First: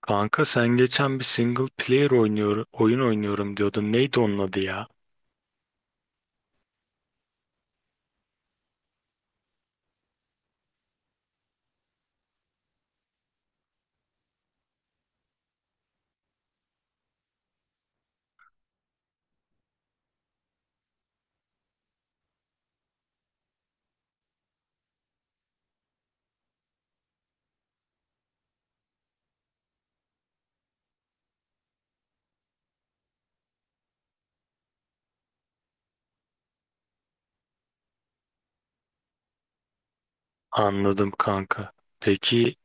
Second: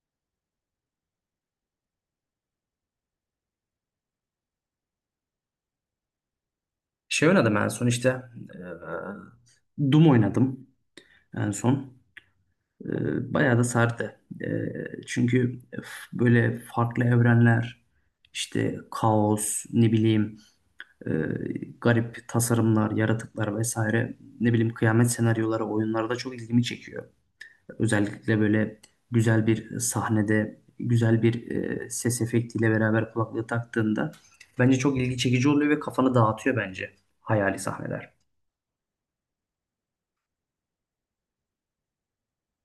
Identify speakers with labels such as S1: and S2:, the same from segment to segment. S1: Kanka sen geçen bir single player oynuyor, oyun oynuyorum diyordun. Neydi onun adı ya?
S2: Oynadım en son işte. Doom oynadım en son. Bayağı da sardı. Çünkü böyle farklı evrenler, işte kaos, ne bileyim, e, garip tasarımlar, yaratıklar vesaire. Ne bileyim, kıyamet senaryoları oyunlarda çok ilgimi çekiyor. Özellikle böyle güzel bir sahnede, güzel bir ses efektiyle beraber kulaklığı taktığında bence çok ilgi çekici oluyor ve kafanı dağıtıyor bence hayali sahneler.
S1: Anladım kanka. Peki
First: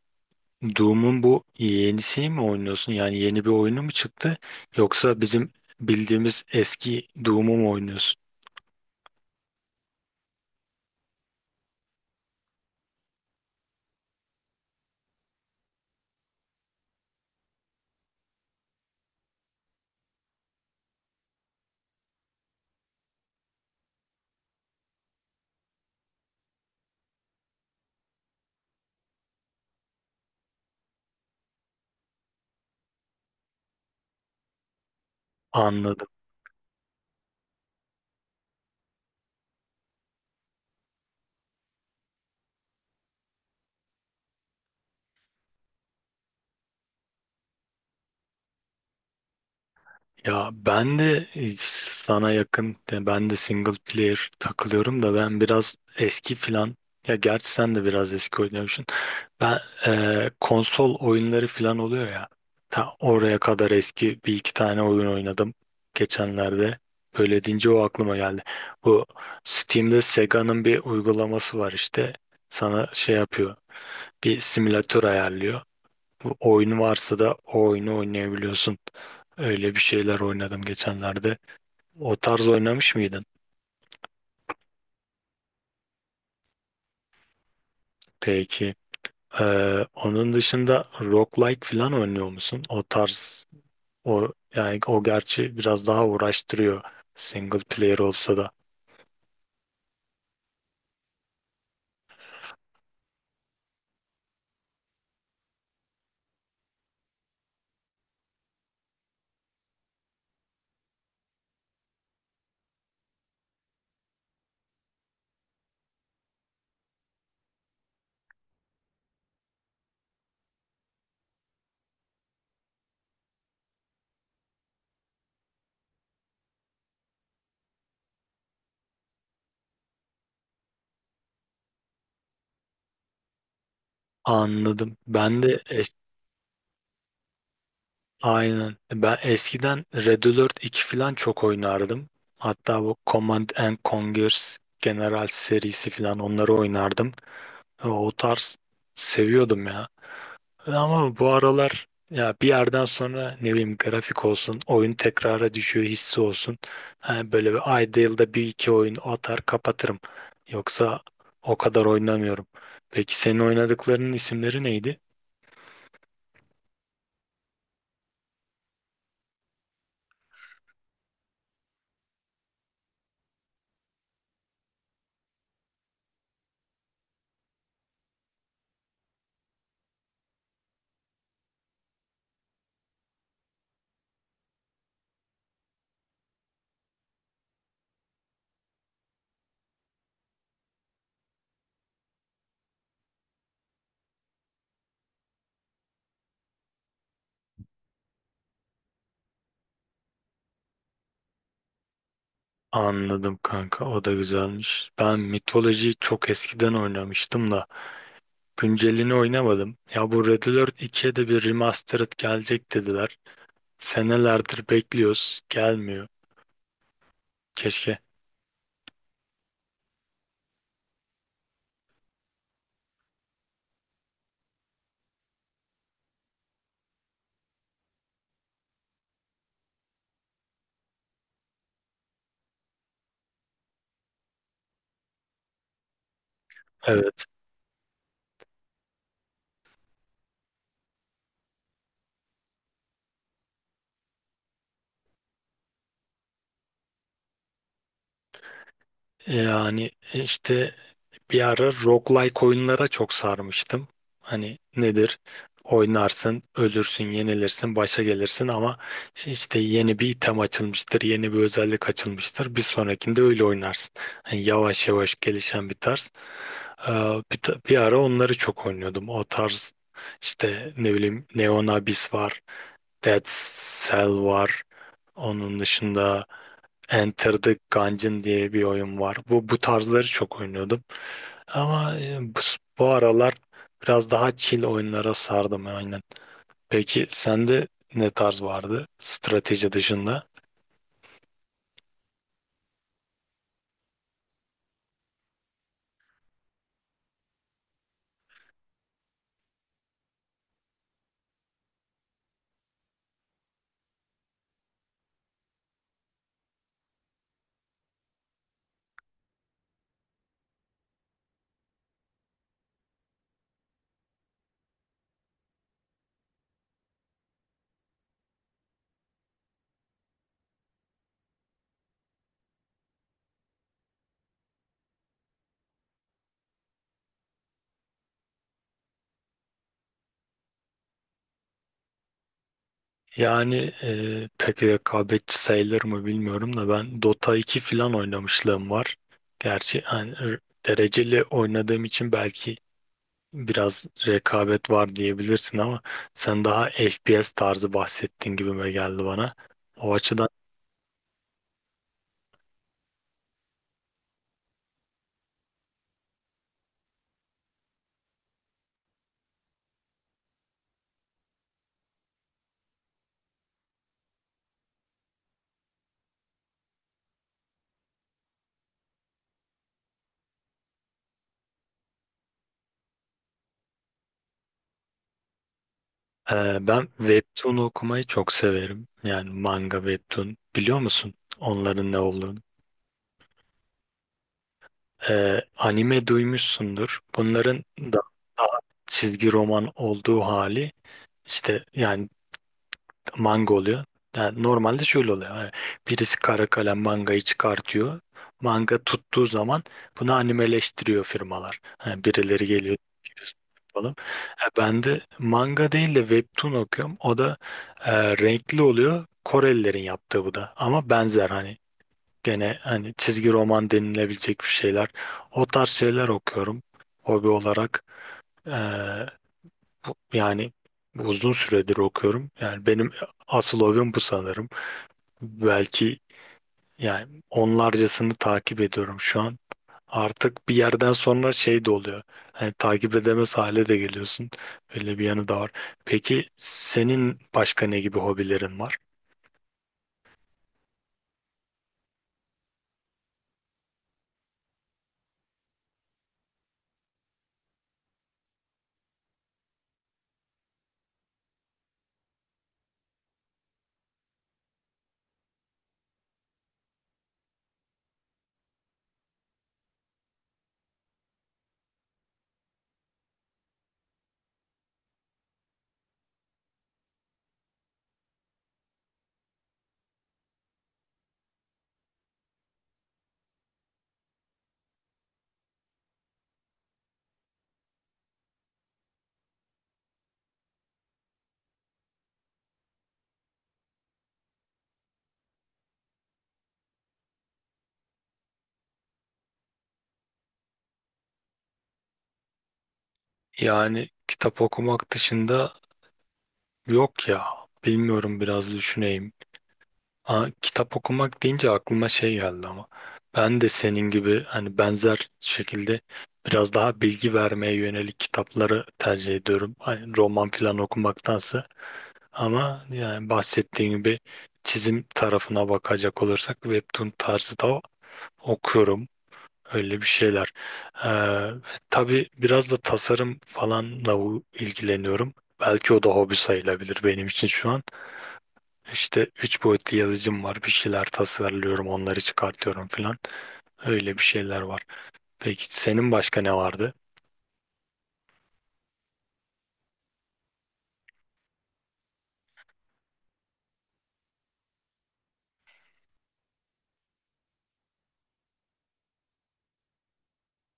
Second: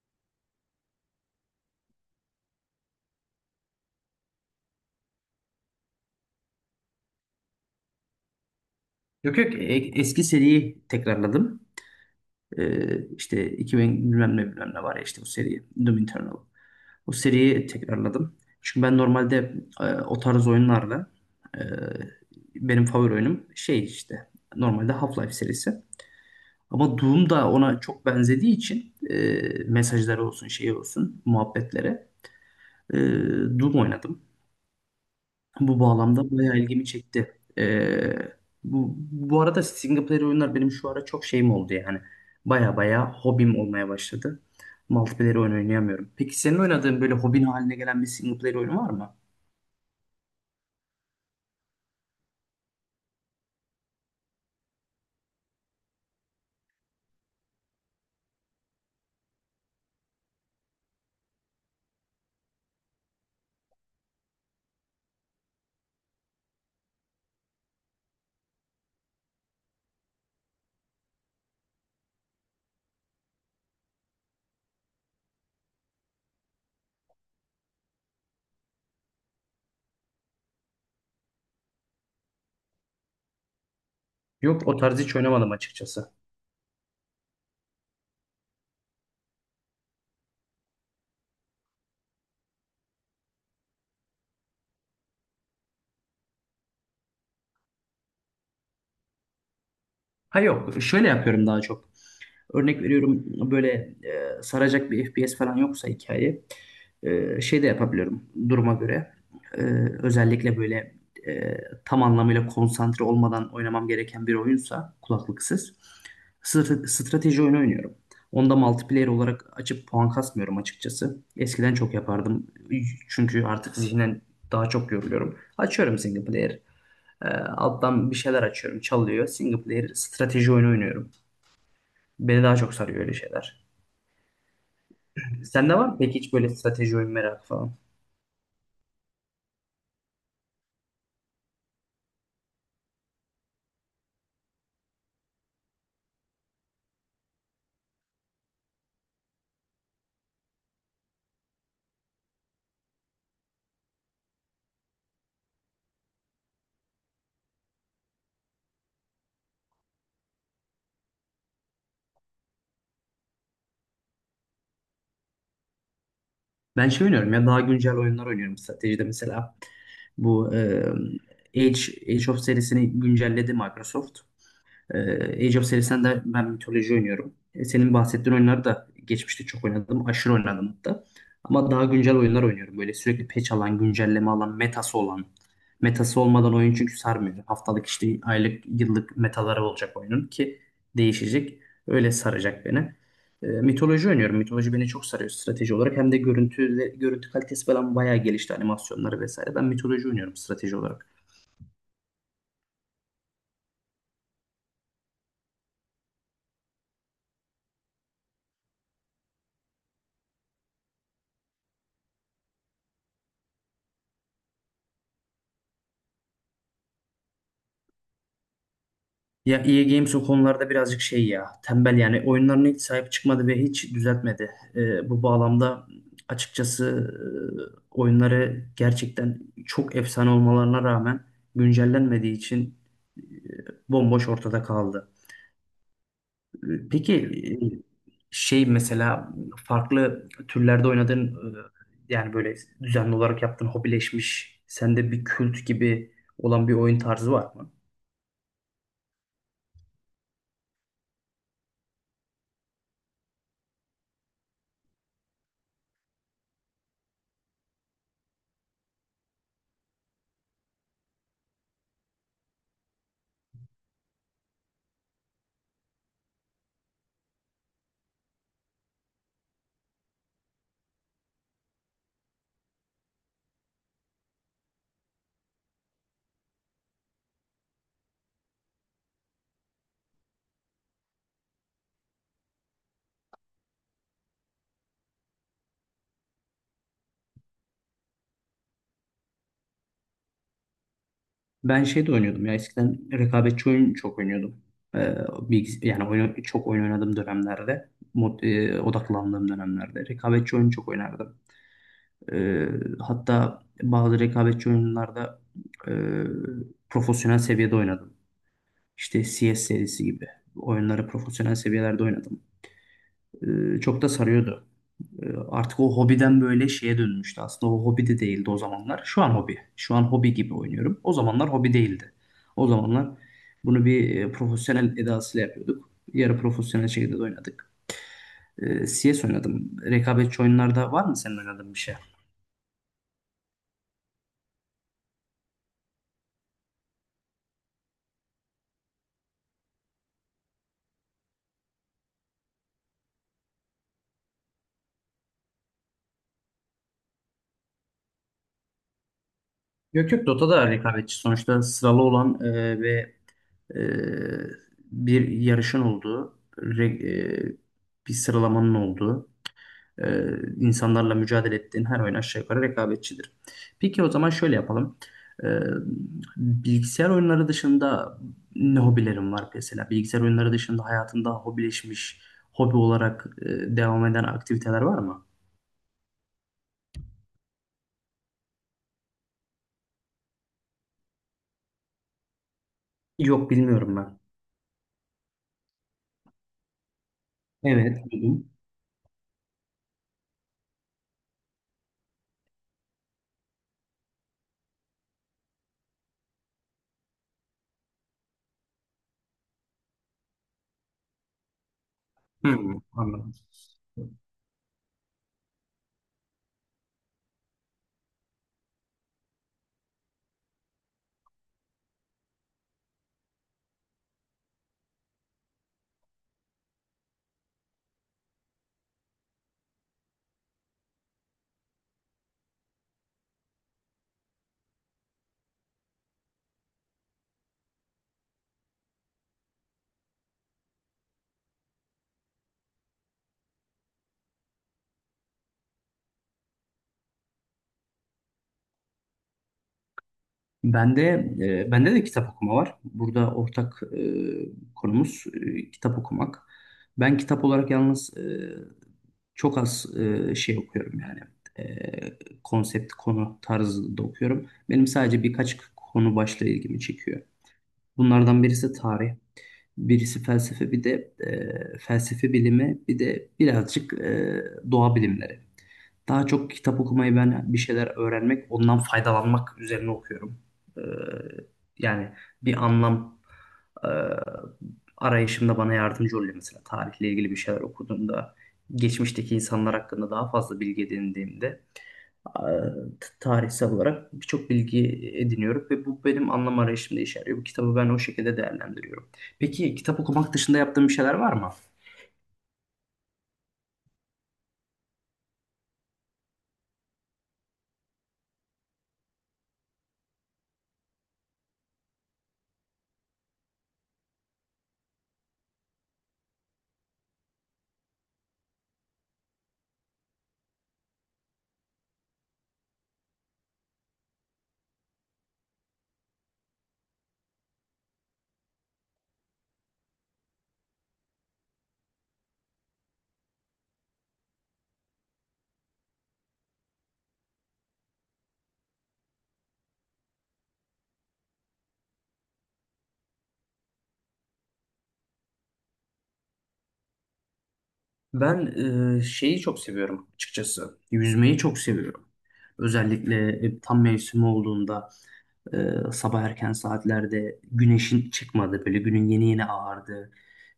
S1: Doom'un bu yenisini mi oynuyorsun? Yani yeni bir oyunu mu çıktı? Yoksa bizim bildiğimiz eski Doom'u mu oynuyorsun?
S2: Yok yok, eski seriyi tekrarladım. İşte 2000 bilmem ne bilmem ne var ya işte o seri Doom Eternal. O seriyi tekrarladım. Çünkü ben normalde o tarz oyunlarla e, benim favori oyunum şey işte normalde Half-Life serisi. Ama Doom da ona çok benzediği için mesajları olsun şeyi olsun muhabbetlere, e, Doom oynadım. Bu
S1: Anladım.
S2: bağlamda bayağı ilgimi çekti. Bu arada single player oyunlar benim şu ara çok şeyim oldu yani. Baya baya hobim olmaya başladı. Multiplayer oyun oynayamıyorum. Peki senin oynadığın böyle hobin haline gelen bir single player oyun var mı?
S1: Ya ben de sana yakın, yani ben de single player takılıyorum da ben biraz eski filan. Ya gerçi sen de biraz eski oynuyormuşsun. Ben konsol oyunları filan oluyor ya. Ta oraya kadar eski bir iki tane oyun oynadım geçenlerde. Böyle deyince o aklıma geldi. Bu Steam'de Sega'nın bir uygulaması var işte. Sana şey yapıyor. Bir simülatör ayarlıyor. Bu oyunu varsa da o oyunu oynayabiliyorsun. Öyle bir şeyler oynadım geçenlerde. O tarz oynamış mıydın?
S2: Yok, o tarz hiç oynamadım açıkçası.
S1: Peki. Ee, Onun dışında roguelike falan oynuyor musun? O tarz o, yani o gerçi biraz daha uğraştırıyor single player olsa da.
S2: Ha yok, şöyle yapıyorum daha çok. Örnek veriyorum, böyle saracak bir FPS falan yoksa hikaye, şey de yapabiliyorum duruma göre. E, Özellikle böyle e, tam anlamıyla konsantre olmadan oynamam gereken bir oyunsa kulaklıksız strateji oyunu oynuyorum. Onda multiplayer olarak açıp puan kasmıyorum açıkçası. Eskiden çok yapardım. Çünkü artık zihnen daha çok yoruluyorum. Açıyorum single player. Alttan bir şeyler açıyorum. Çalıyor. Single player strateji oyunu oynuyorum. Beni daha çok sarıyor öyle şeyler.
S1: Anladım.
S2: Sende var mı peki hiç böyle strateji oyun merakı falan?
S1: Aynen. Ben eskiden Red Alert 2 falan çok oynardım. Hatta bu Command and Conquer General serisi falan, onları oynardım. Ha, o tarz seviyordum ya. Ama bu aralar ya bir yerden sonra ne bileyim grafik olsun, oyun tekrara düşüyor hissi olsun. Ha, böyle bir ayda yılda bir iki oyun atar kapatırım. Yoksa o kadar oynamıyorum. Peki senin oynadıklarının isimleri neydi?
S2: Ben şey oynuyorum ya, daha güncel oyunlar oynuyorum stratejide mesela. Bu Age, Age of serisini güncelledi Microsoft. Age of serisinden de ben mitoloji oynuyorum. E, senin bahsettiğin oyunları da geçmişte çok oynadım. Aşırı oynadım hatta. Ama daha güncel oyunlar oynuyorum. Böyle sürekli patch alan, güncelleme alan, metası olan. Metası olmadan oyun çünkü sarmıyor. Haftalık, işte aylık, yıllık metaları olacak oyunun ki değişecek. Öyle saracak beni. Mitoloji oynuyorum. Mitoloji beni çok sarıyor strateji olarak. Hem de görüntü, görüntü kalitesi falan bayağı gelişti, animasyonları vesaire. Ben mitoloji oynuyorum strateji olarak.
S1: Anladım kanka, o da güzelmiş. Ben mitolojiyi çok eskiden oynamıştım da güncelini oynamadım. Ya bu Red Alert 2'ye de bir remastered gelecek dediler. Senelerdir bekliyoruz, gelmiyor. Keşke.
S2: Ya EA Games o konularda birazcık şey ya, tembel yani, oyunlarına hiç sahip çıkmadı ve hiç düzeltmedi. Bu bağlamda açıkçası oyunları gerçekten çok efsane olmalarına rağmen güncellenmediği için e, bomboş ortada kaldı. Peki,
S1: Evet.
S2: şey mesela, farklı türlerde oynadığın, yani böyle düzenli olarak yaptığın, hobileşmiş sende bir kült gibi olan bir oyun tarzı var mı?
S1: Yani işte bir ara roguelike oyunlara çok sarmıştım. Hani nedir? Oynarsın, ölürsün, yenilirsin, başa gelirsin ama işte işte yeni bir item açılmıştır, yeni bir özellik açılmıştır. Bir sonrakinde öyle oynarsın. Hani yavaş yavaş gelişen bir tarz. Ee, Bir ara onları çok oynuyordum. O tarz işte ne bileyim Neon Abyss var, Dead Cell var. Onun dışında Enter the Gungeon diye bir oyun var. Bu tarzları çok oynuyordum. Ama bu aralar biraz daha chill oyunlara sardım aynen. Peki sende ne tarz vardı strateji dışında?
S2: Ben şey de oynuyordum ya, eskiden rekabetçi oyun çok oynuyordum. Ee, Yani oyun, çok oyun oynadığım dönemlerde, odaklandığım dönemlerde rekabetçi oyun çok oynardım. Ee, Hatta bazı rekabetçi oyunlarda e, profesyonel seviyede oynadım. İşte CS serisi gibi oyunları profesyonel seviyelerde oynadım. Çok da sarıyordu. Artık o hobiden böyle şeye dönmüştü. Aslında o hobi de değildi o zamanlar. Şu an hobi. Şu an hobi gibi oynuyorum. O zamanlar hobi değildi. O zamanlar bunu bir profesyonel edasıyla yapıyorduk. Yarı profesyonel şekilde de oynadık. CS oynadım. Rekabetçi oyunlarda var mı senin oynadığın bir şey?
S1: Yani pek rekabetçi sayılır mı bilmiyorum da ben Dota iki falan oynamışlığım var. Gerçi hani, dereceli oynadığım için belki biraz rekabet var diyebilirsin ama sen daha FPS tarzı bahsettiğin gibime geldi bana. O
S2: Yok yok,
S1: açıdan
S2: Dota da rekabetçi. Sonuçta sıralı olan ve e, bir yarışın olduğu, e, bir sıralamanın olduğu, Ee, insanlarla mücadele ettiğin her oyun aşağı yukarı rekabetçidir. Peki o zaman şöyle yapalım. Ee, Bilgisayar oyunları dışında ne hobilerin var mesela? Bilgisayar oyunları dışında hayatında hobileşmiş, hobi olarak devam eden aktiviteler var mı?
S1: Ben webtoon okumayı çok severim. Yani manga webtoon. Biliyor musun onların ne olduğunu?
S2: Yok, bilmiyorum ben.
S1: Anime duymuşsundur. Bunların da
S2: Evet, duydum.
S1: daha çizgi roman olduğu hali işte, yani manga oluyor. Yani normalde şöyle oluyor. Hani birisi kara kalem mangayı çıkartıyor. Manga tuttuğu zaman bunu animeleştiriyor firmalar. Hani birileri geliyor,
S2: Hmm,
S1: "Biz
S2: anladım.
S1: yapalım." Ben de manga değil de webtoon okuyorum. O da renkli oluyor. Korelilerin yaptığı bu da. Ama benzer, hani gene hani çizgi roman denilebilecek bir şeyler. O tarz şeyler okuyorum hobi olarak. E, Yani uzun süredir okuyorum. Yani benim asıl hobim bu sanırım. Belki, yani onlarcasını takip ediyorum şu an. Artık bir yerden sonra şey de oluyor. Hani takip edemez hale de geliyorsun. Böyle bir yanı da var. Peki senin başka ne gibi hobilerin var?
S2: Bende, bende de kitap okuma var. Burada ortak konumuz kitap okumak. Ben kitap olarak yalnız, çok az şey okuyorum yani. E, Konsept, konu tarzında okuyorum. Benim sadece birkaç konu başlığı ilgimi çekiyor. Bunlardan birisi tarih, birisi felsefe, bir de felsefe bilimi, bir de birazcık doğa bilimleri. Daha çok kitap okumayı ben bir şeyler öğrenmek, ondan faydalanmak üzerine okuyorum. Ee, Yani bir anlam e, arayışımda bana yardımcı oluyor. Mesela tarihle ilgili bir şeyler okuduğumda, geçmişteki insanlar hakkında daha fazla bilgi edindiğimde, e, tarihsel olarak birçok bilgi ediniyorum ve bu benim anlam arayışımda işe yarıyor. Bu kitabı ben o şekilde değerlendiriyorum. Peki kitap okumak dışında yaptığın bir şeyler var mı?
S1: Yani kitap okumak dışında yok ya. Bilmiyorum, biraz düşüneyim. Aa, kitap okumak deyince aklıma şey geldi ama ben de senin gibi hani benzer şekilde biraz daha bilgi vermeye yönelik kitapları tercih ediyorum. Hani roman falan okumaktansa. Ama yani bahsettiğim gibi çizim tarafına bakacak olursak webtoon tarzı da okuyorum. Öyle bir şeyler. Ee, tabii biraz da tasarım falanla ilgileniyorum. Belki o da hobi sayılabilir benim için şu an. İşte üç boyutlu yazıcım var. Bir şeyler tasarlıyorum, onları çıkartıyorum falan. Öyle bir şeyler var. Peki senin başka ne vardı?
S2: Ben, şeyi çok seviyorum açıkçası. Yüzmeyi çok seviyorum. Özellikle tam mevsimi olduğunda, e, sabah erken saatlerde güneşin çıkmadı, böyle günün yeni yeni ağardı,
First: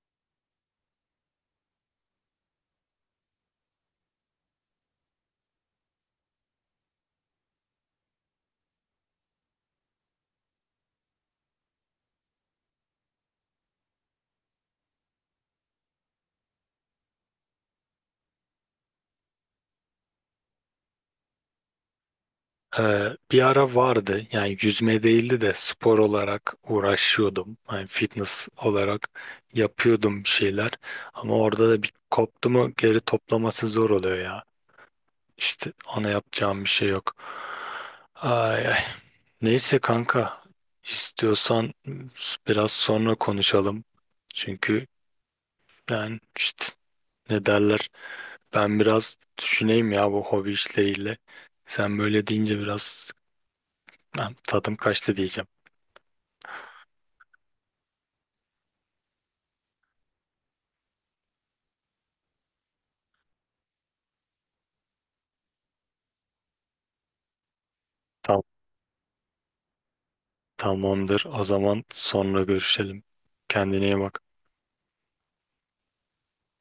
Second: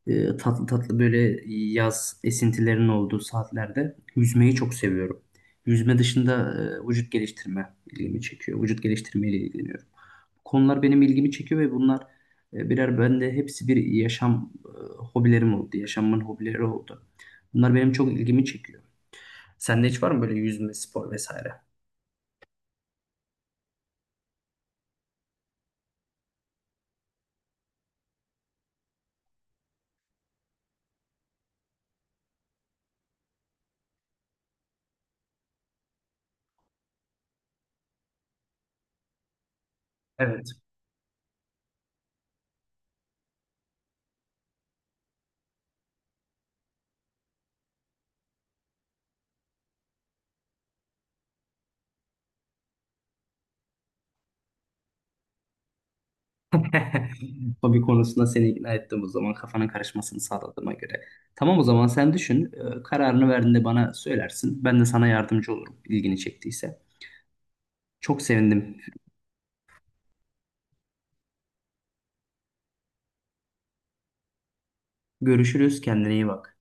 S2: tatlı tatlı böyle yaz esintilerinin olduğu saatlerde yüzmeyi çok seviyorum. Yüzme dışında vücut geliştirme ilgimi çekiyor. Vücut geliştirmeyle ilgileniyorum, konular benim ilgimi çekiyor ve bunlar birer bende hepsi bir yaşam hobilerim oldu. Yaşamın hobileri oldu. Bunlar benim çok ilgimi çekiyor. Sende hiç var mı böyle yüzme, spor vesaire?
S1: Bir ara vardı. Yani yüzme değildi de spor olarak uğraşıyordum. Yani fitness olarak yapıyordum bir şeyler. Ama orada da bir koptu mu geri toplaması zor oluyor ya. İşte ona yapacağım bir şey yok. Ay, ay. Neyse kanka,
S2: Evet.
S1: istiyorsan biraz sonra konuşalım. Çünkü ben işte, ne derler, ben biraz düşüneyim ya bu hobi işleriyle. Sen böyle deyince biraz ben tadım kaçtı diyeceğim.
S2: Hobi konusunda seni ikna ettim o zaman, kafanın karışmasını sağladığıma göre. Tamam, o zaman sen düşün. Kararını verdiğinde bana söylersin. Ben de sana yardımcı olurum ilgini çektiyse. Çok
S1: Tamam,
S2: sevindim.
S1: tamamdır o zaman, sonra görüşelim. Kendine iyi bak.
S2: Görüşürüz. Kendine iyi bak.